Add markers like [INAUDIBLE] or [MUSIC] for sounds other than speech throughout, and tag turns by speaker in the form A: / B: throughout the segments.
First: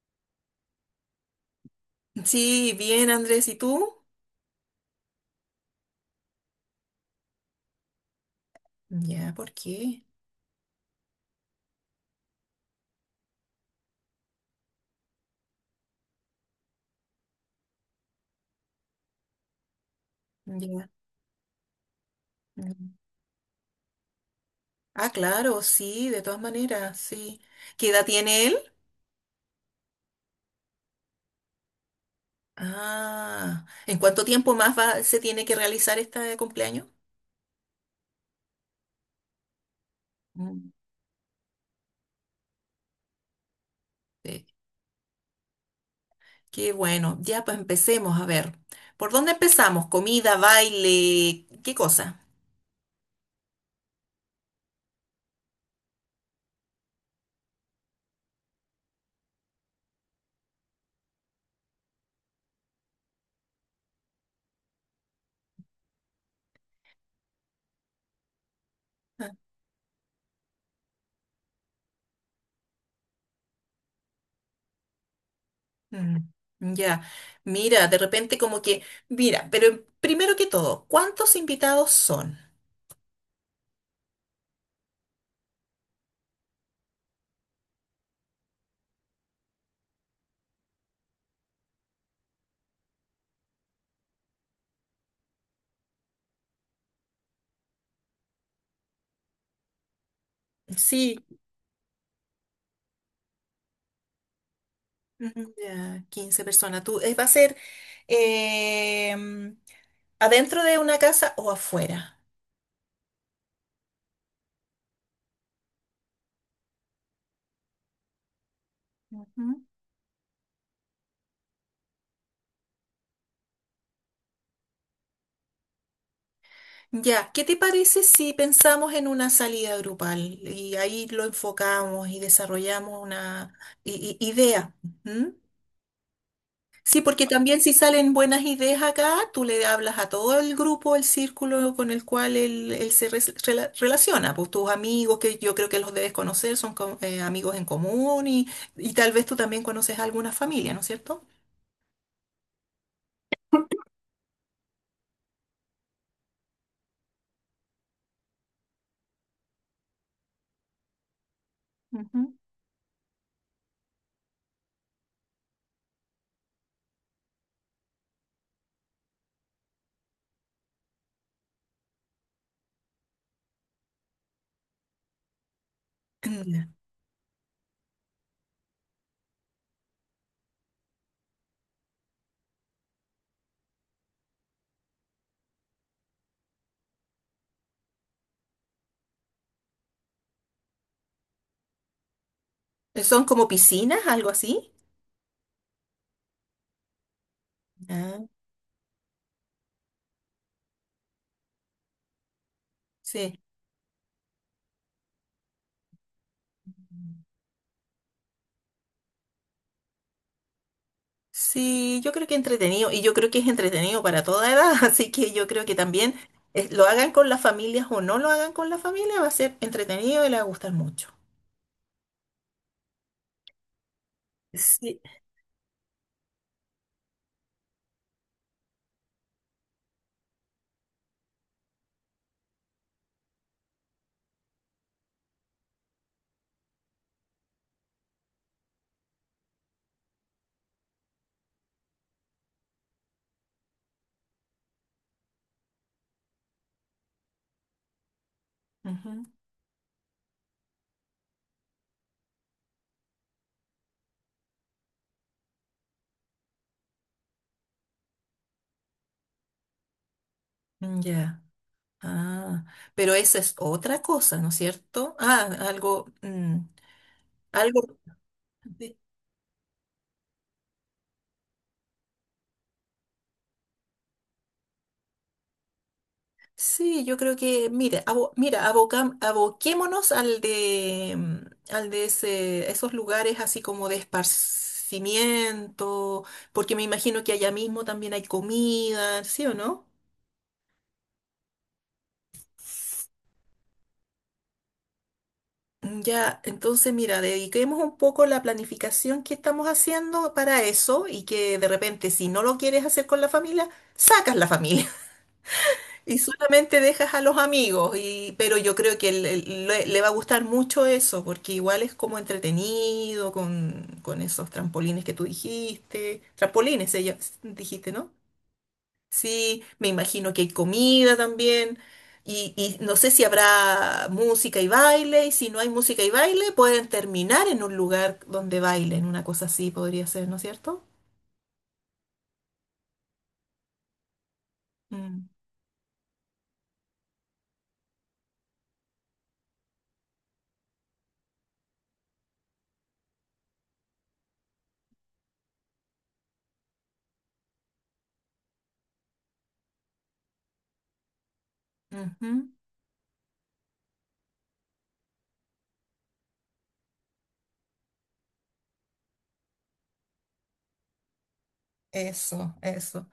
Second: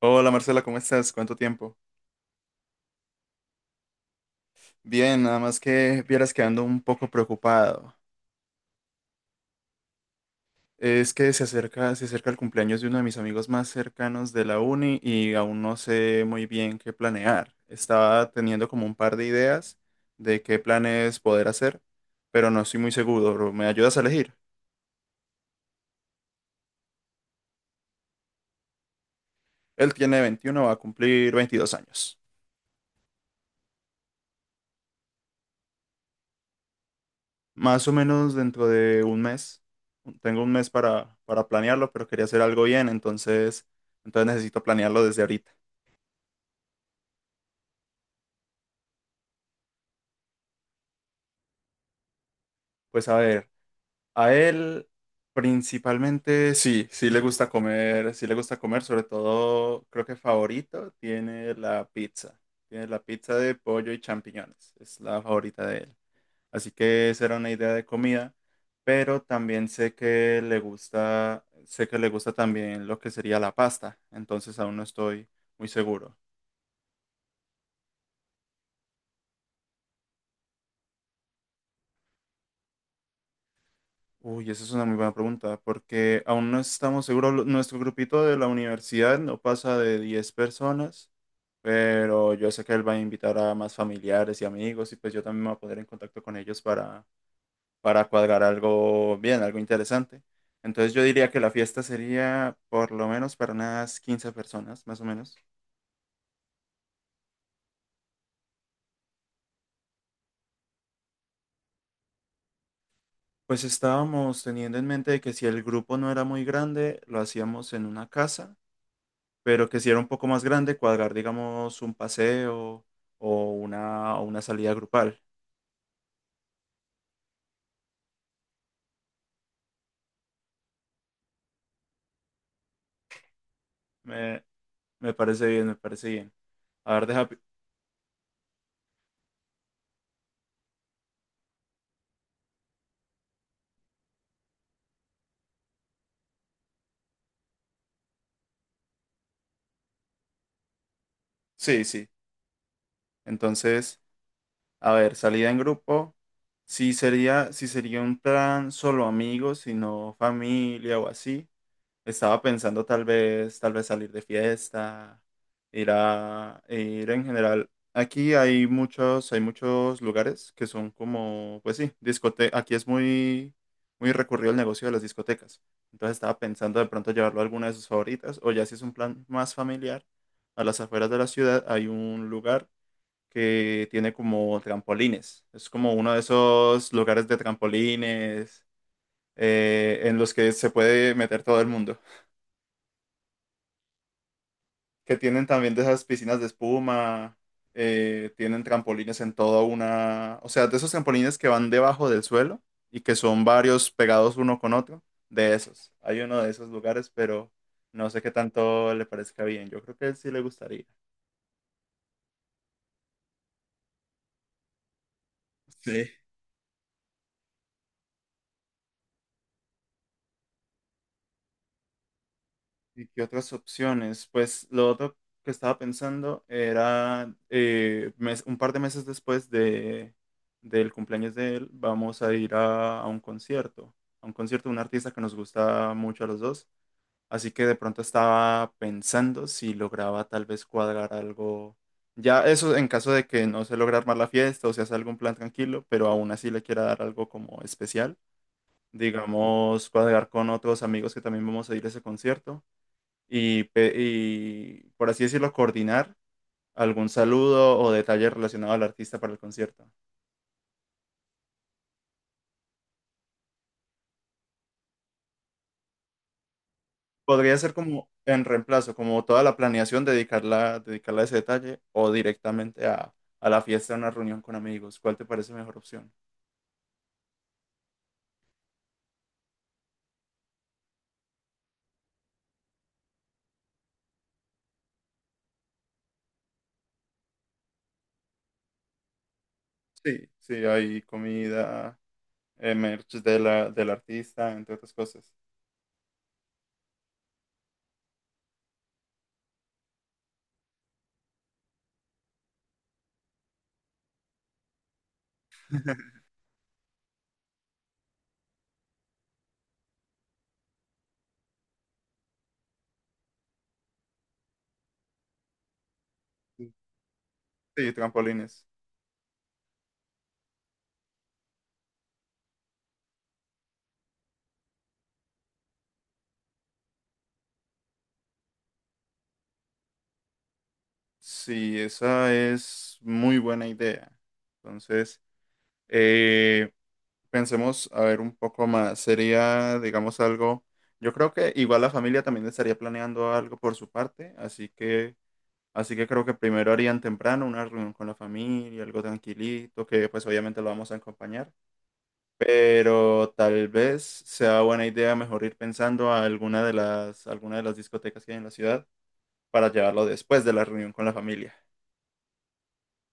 A: Hola, Marcela, ¿cómo estás? ¿Cuánto tiempo?
B: Sí, bien, Andrés, ¿y tú?
A: Bien, nada más que vieras que ando un poco preocupado.
B: Ya, ¿por qué?
A: Es que se acerca el cumpleaños de uno de mis amigos más cercanos de la uni y aún no sé muy bien qué planear. Estaba teniendo como un par de ideas de qué
B: Ya.
A: planes poder hacer, pero no estoy muy
B: mm.
A: seguro. ¿Me ayudas a elegir?
B: Ah, claro, sí, de todas maneras, sí. ¿Qué edad tiene él?
A: Él tiene 21, va a cumplir 22 años.
B: Ah, ¿en cuánto tiempo más va, se tiene que realizar este cumpleaños?
A: Más o menos dentro de un mes. Tengo un mes
B: Mm.
A: para planearlo, pero quería hacer algo bien, entonces
B: Sí.
A: necesito planearlo desde ahorita.
B: Qué bueno, ya pues empecemos, a ver. ¿Por dónde empezamos? ¿Comida, baile? ¿Qué cosa?
A: Pues a ver, a él principalmente sí le gusta comer, sí le gusta comer, sobre todo creo que favorito tiene la pizza. Tiene la pizza de pollo y champiñones, es la favorita de él. Así que esa era una idea de comida, pero
B: Ah,
A: también sé que le gusta también lo que sería la pasta, entonces aún no estoy muy seguro.
B: mm, Ya, mira, de repente como que, mira, pero primero que todo, ¿cuántos invitados son?
A: Uy, esa es una muy buena pregunta, porque aún no estamos seguros. Nuestro grupito de la universidad no pasa de 10 personas, pero yo sé que él va a invitar a más familiares y amigos, y pues yo también me voy a poner en contacto con ellos para cuadrar algo bien, algo interesante. Entonces yo
B: Sí.
A: diría que la fiesta sería por lo menos para unas 15 personas, más o menos.
B: Ya, 15 personas. Tú, ¿va a ser em, adentro de una casa o afuera?
A: Pues estábamos teniendo en mente de que si el grupo no era muy grande, lo hacíamos en una casa,
B: Ujú.
A: pero que si era un poco más grande, cuadrar, digamos, un paseo o una salida grupal.
B: Ya, ¿qué te parece si pensamos en una salida grupal y ahí lo enfocamos y desarrollamos una
A: Me,
B: idea?
A: me parece bien, me parece bien. A
B: Sí,
A: ver,
B: porque también si salen buenas ideas acá, tú le hablas a todo el grupo, el círculo con el cual él se relaciona, pues tus amigos, que yo creo que los debes conocer, son amigos en común y tal vez tú también conoces a alguna familia, ¿no es cierto?
A: Sí, sí. Entonces... A ver, salida en grupo. Sí sería, sí sería un plan solo amigos, sino familia o así.
B: Ujú.
A: Estaba pensando tal vez salir de fiesta, ir a, ir en general. Aquí hay muchos lugares que son como, pues sí, discote. Aquí es muy, muy recurrido el negocio de las discotecas. Entonces estaba
B: [CLEARS THROAT] Ya.
A: pensando de pronto llevarlo a alguna de sus favoritas, o ya si es un plan más familiar, a las afueras de la ciudad hay un lugar que tiene como trampolines. Es como uno de esos lugares de trampolines en los que se puede meter todo el mundo.
B: ¿Son como piscinas, algo así?
A: Que tienen también de esas piscinas de espuma,
B: Ah,
A: tienen trampolines en toda una... O sea, de esos trampolines que van debajo del suelo y que
B: sí.
A: son varios pegados uno con otro. De esos. Hay uno de esos lugares, pero no sé qué tanto le parezca bien. Yo creo que él sí le gustaría.
B: Sí, yo creo que entretenido, y yo creo que es entretenido para toda edad, [LAUGHS] así que yo creo que
A: Sí.
B: también lo hagan con las familias o no lo hagan con la familia, va a ser entretenido y le va a gustar mucho.
A: ¿Y qué otras opciones? Pues lo
B: Sí.
A: otro que estaba pensando era un par de meses después del cumpleaños de él, vamos a a un concierto de un artista que nos gusta mucho a los dos. Así que de pronto estaba pensando si lograba tal vez cuadrar algo. Ya eso en caso de que no se logre armar la fiesta o se hace algún plan tranquilo, pero aún así le quiera dar algo como especial.
B: Ujú,
A: Digamos, cuadrar con otros amigos que también vamos a ir a ese concierto y, por así decirlo, coordinar algún saludo o detalle relacionado al artista para el concierto.
B: Ya. Ah, pero esa es otra cosa, ¿no es cierto?
A: Podría ser
B: Algo.
A: como en reemplazo,
B: de-
A: como toda la planeación, dedicarla a ese detalle o directamente a la fiesta, a una reunión con amigos. ¿Cuál te parece mejor opción?
B: Sí, yo creo que, mira, aboquémonos al al de ese, esos lugares así como de esparcimiento, porque me imagino que allá mismo también hay comida, ¿sí o no?
A: Sí, sí, hay comida, merch de la, del artista, entre otras cosas.
B: Ya, entonces mira, dediquemos un poco la planificación que estamos haciendo para eso y que de repente si no lo quieres hacer con la familia, sacas la familia [LAUGHS] y solamente dejas a los amigos. Y, pero yo creo que le va a gustar mucho eso porque igual es como entretenido con esos trampolines que tú dijiste.
A: Sí,
B: Trampolines, ella
A: sí,
B: dijiste, ¿no?
A: trampolines.
B: Sí, me imagino que hay comida también. Y no sé si habrá música y baile. Y si no hay música y baile, pueden terminar en un lugar donde bailen. Una cosa así podría ser, ¿no es cierto?
A: Sí, esa es muy buena idea. Entonces,
B: Mm,
A: pensemos, a ver, un poco más. Sería, digamos, algo. Yo creo que igual la familia también estaría planeando algo por su parte, así que creo que primero harían temprano una reunión con la familia, algo tranquilito, que pues obviamente lo vamos a acompañar.
B: ujú.
A: Pero tal vez sea buena idea mejor ir pensando a alguna de las discotecas que hay en la ciudad para llevarlo después de la reunión con la familia.
B: Eso, eso.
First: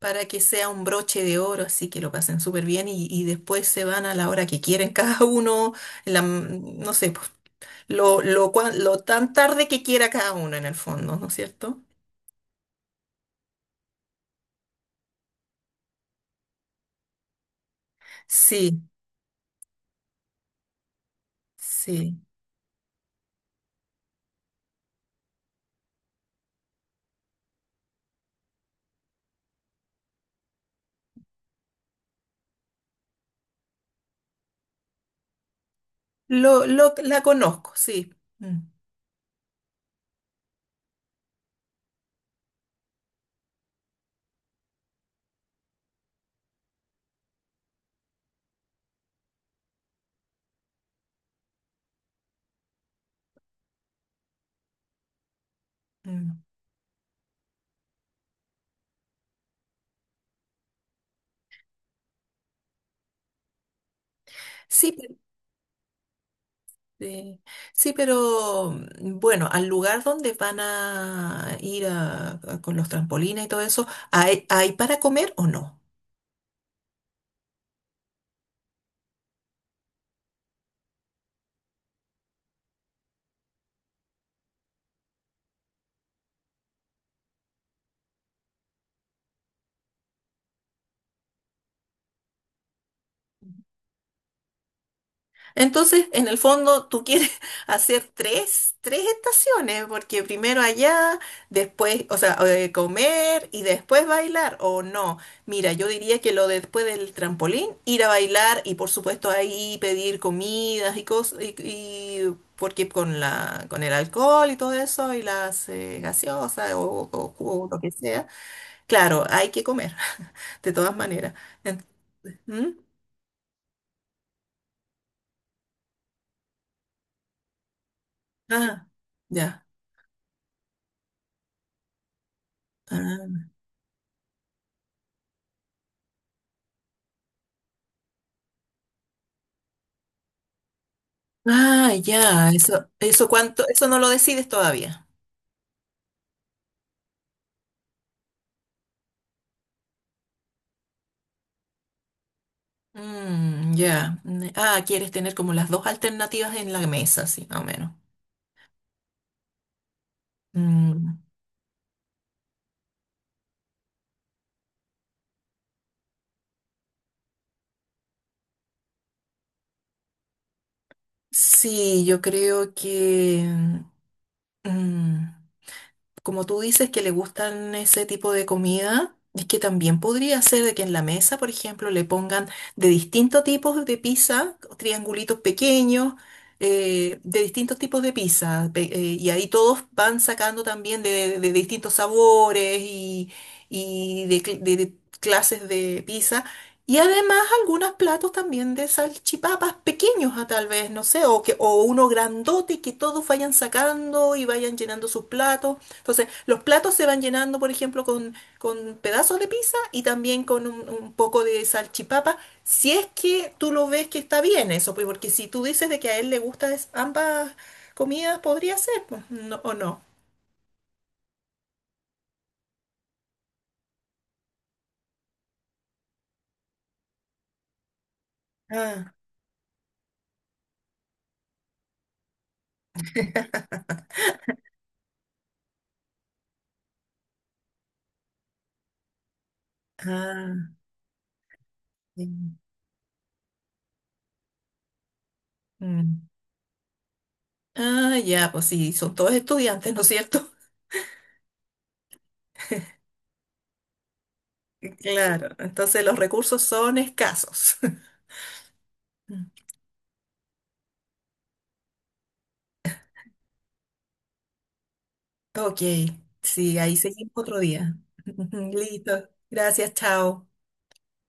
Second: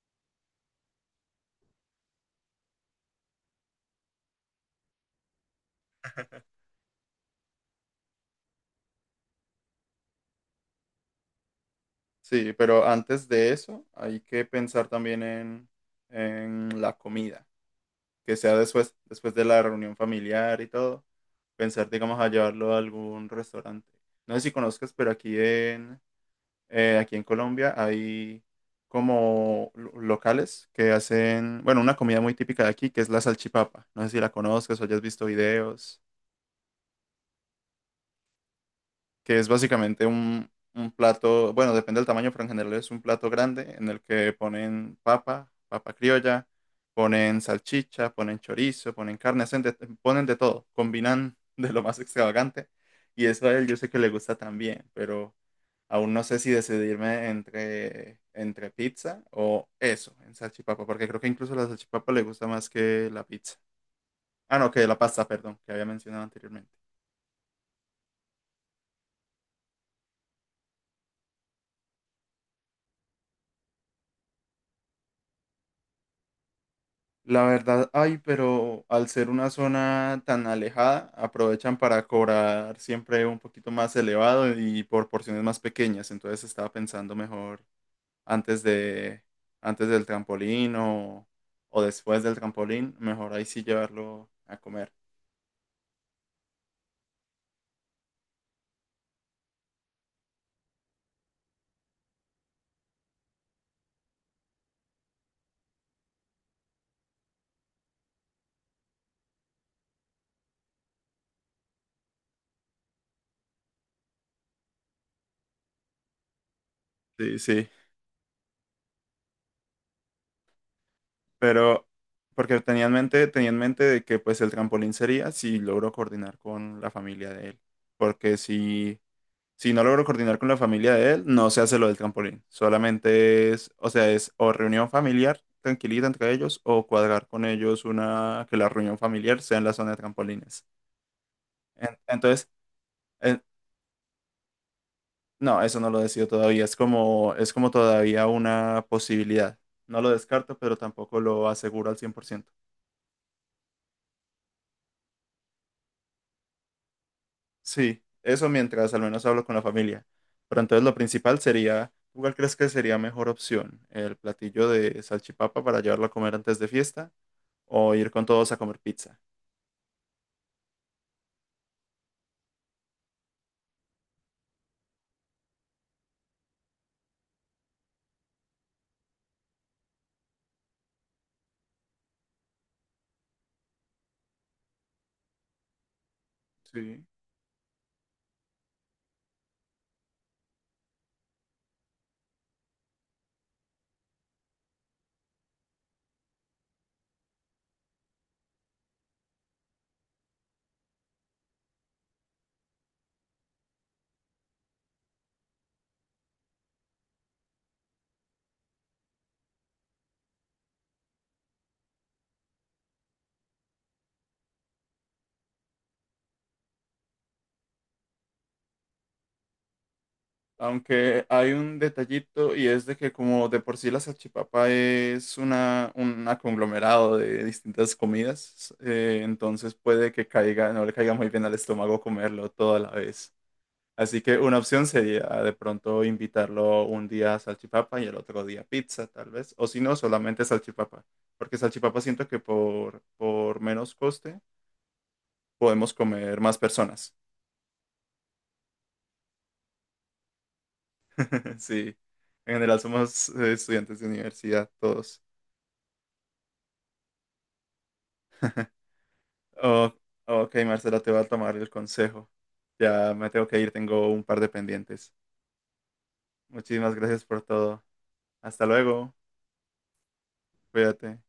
B: Para que sea un broche de oro, así que lo pasen súper bien y después se van a la hora que quieren [LAUGHS] cada uno, la, no sé, pues, lo tan tarde que quiera cada uno en el fondo, ¿no es cierto?
A: Sí, pero antes de eso hay que pensar también en la comida. Que sea
B: Sí,
A: después, después de la reunión familiar y todo, pensar, digamos,
B: sí.
A: a llevarlo a algún restaurante. No sé si conozcas, pero aquí en Colombia hay como locales que hacen, bueno, una comida muy típica de aquí, que es la salchipapa. No sé si la conozcas o hayas visto videos.
B: La conozco, sí. Mm,
A: Que es básicamente un plato, bueno, depende del tamaño, pero en general es un plato grande en el que ponen papa, papa criolla, ponen salchicha, ponen chorizo, ponen carne, ponen de todo, combinan [LAUGHS] de lo más extravagante y eso a él yo sé que le gusta también, pero aún no sé
B: mm.
A: si decidirme entre pizza o eso, en salchipapa, porque creo que incluso la salchipapa le gusta más que la pizza. Ah, no, que
B: Sí,
A: la
B: pe-
A: pasta, perdón, que había mencionado anteriormente.
B: eh, sí, pero bueno, al lugar donde van a ir con los trampolines y todo eso, ¿hay, hay para comer o no?
A: La verdad, hay, pero al ser una zona tan alejada, aprovechan para cobrar siempre un poquito más elevado y por porciones más pequeñas. Entonces estaba pensando mejor antes de, antes del o después del trampolín, mejor ahí sí llevarlo a comer.
B: Entonces, en el fondo, tú quieres [LAUGHS] hacer tres, tres estaciones, porque primero allá, después, o sea, comer y después bailar, o no. Mira, yo diría que lo de después del trampolín, ir a bailar y por supuesto ahí pedir comidas y cosas, porque con la, con el alcohol y todo eso, y las gaseosas o
A: Sí, sí,
B: jugo, lo que sea, claro, hay que comer, [LAUGHS] de todas maneras. Ent-
A: pero porque
B: ¿Mm?
A: tenía en mente de que pues el trampolín sería si logro coordinar con la familia de él. Porque
B: Ah,
A: si
B: ya.
A: Si no logro coordinar con la familia de él, no se hace lo del trampolín.
B: Ah.
A: Solamente es, o sea, es o reunión familiar tranquilita entre ellos o cuadrar con ellos una que la reunión familiar sea en la zona de trampolines.
B: Ah,
A: En- entonces,
B: ya, eso
A: eh,
B: cuánto, eso no lo decides todavía.
A: no, eso no lo decido todavía. Es como todavía una posibilidad. No lo descarto, pero tampoco lo aseguro al 100%.
B: Mm, ya. Ah, quieres tener como las dos alternativas en la mesa, sí, más o menos.
A: Sí, eso mientras al menos hablo con la familia. Pero entonces lo
B: Mm,
A: principal sería, ¿tú ¿cuál crees que sería mejor opción? ¿El platillo de salchipapa para llevarlo a comer antes de fiesta? O ir con todos a comer pizza.
B: sí, yo creo que mm, como tú dices que le gustan ese tipo de comida, es que también podría ser de que en la mesa, por ejemplo, le pongan de distintos tipos de pizza, triangulitos pequeños,
A: Sí,
B: de distintos tipos de pizza, y ahí todos van sacando también de distintos sabores y, de clases de pizza. Y además, algunos platos también de salchipapas pequeños, a tal vez, no sé, o, que, o uno grandote que todos vayan sacando y vayan llenando sus platos. Entonces, los platos se van llenando, por ejemplo, con pedazos de pizza y también con un poco de salchipapa, si es que tú lo ves que está bien eso, pues, porque si tú dices de que a él le gustan ambas comidas, podría ser, pues, no, o no.
A: aunque hay un detallito y es de que como de por sí la salchipapa es una, un conglomerado de distintas comidas,
B: Ah,
A: entonces puede que caiga, no le caiga muy bien al estómago comerlo todo a la vez. Así que una opción sería de pronto invitarlo un día a salchipapa y el otro día pizza, tal vez. O si no, solamente
B: ah,
A: salchipapa. Porque salchipapa siento que
B: sí.
A: por menos coste podemos
B: Mm.
A: comer más personas.
B: Ah, ya, pues sí, son todos estudiantes, ¿no es cierto?
A: [LAUGHS] Sí, en general somos estudiantes de universidad todos.
B: Claro, entonces los recursos son escasos. [LAUGHS]
A: Oh, ok, Marcela, te voy a tomar el consejo. Ya me tengo que ir, tengo un par de pendientes.
B: Ok, sí,
A: Muchísimas
B: ahí
A: gracias
B: seguimos
A: por
B: otro
A: todo.
B: día. [LAUGHS]
A: Hasta luego,
B: Listo, gracias, chao.
A: cuídate.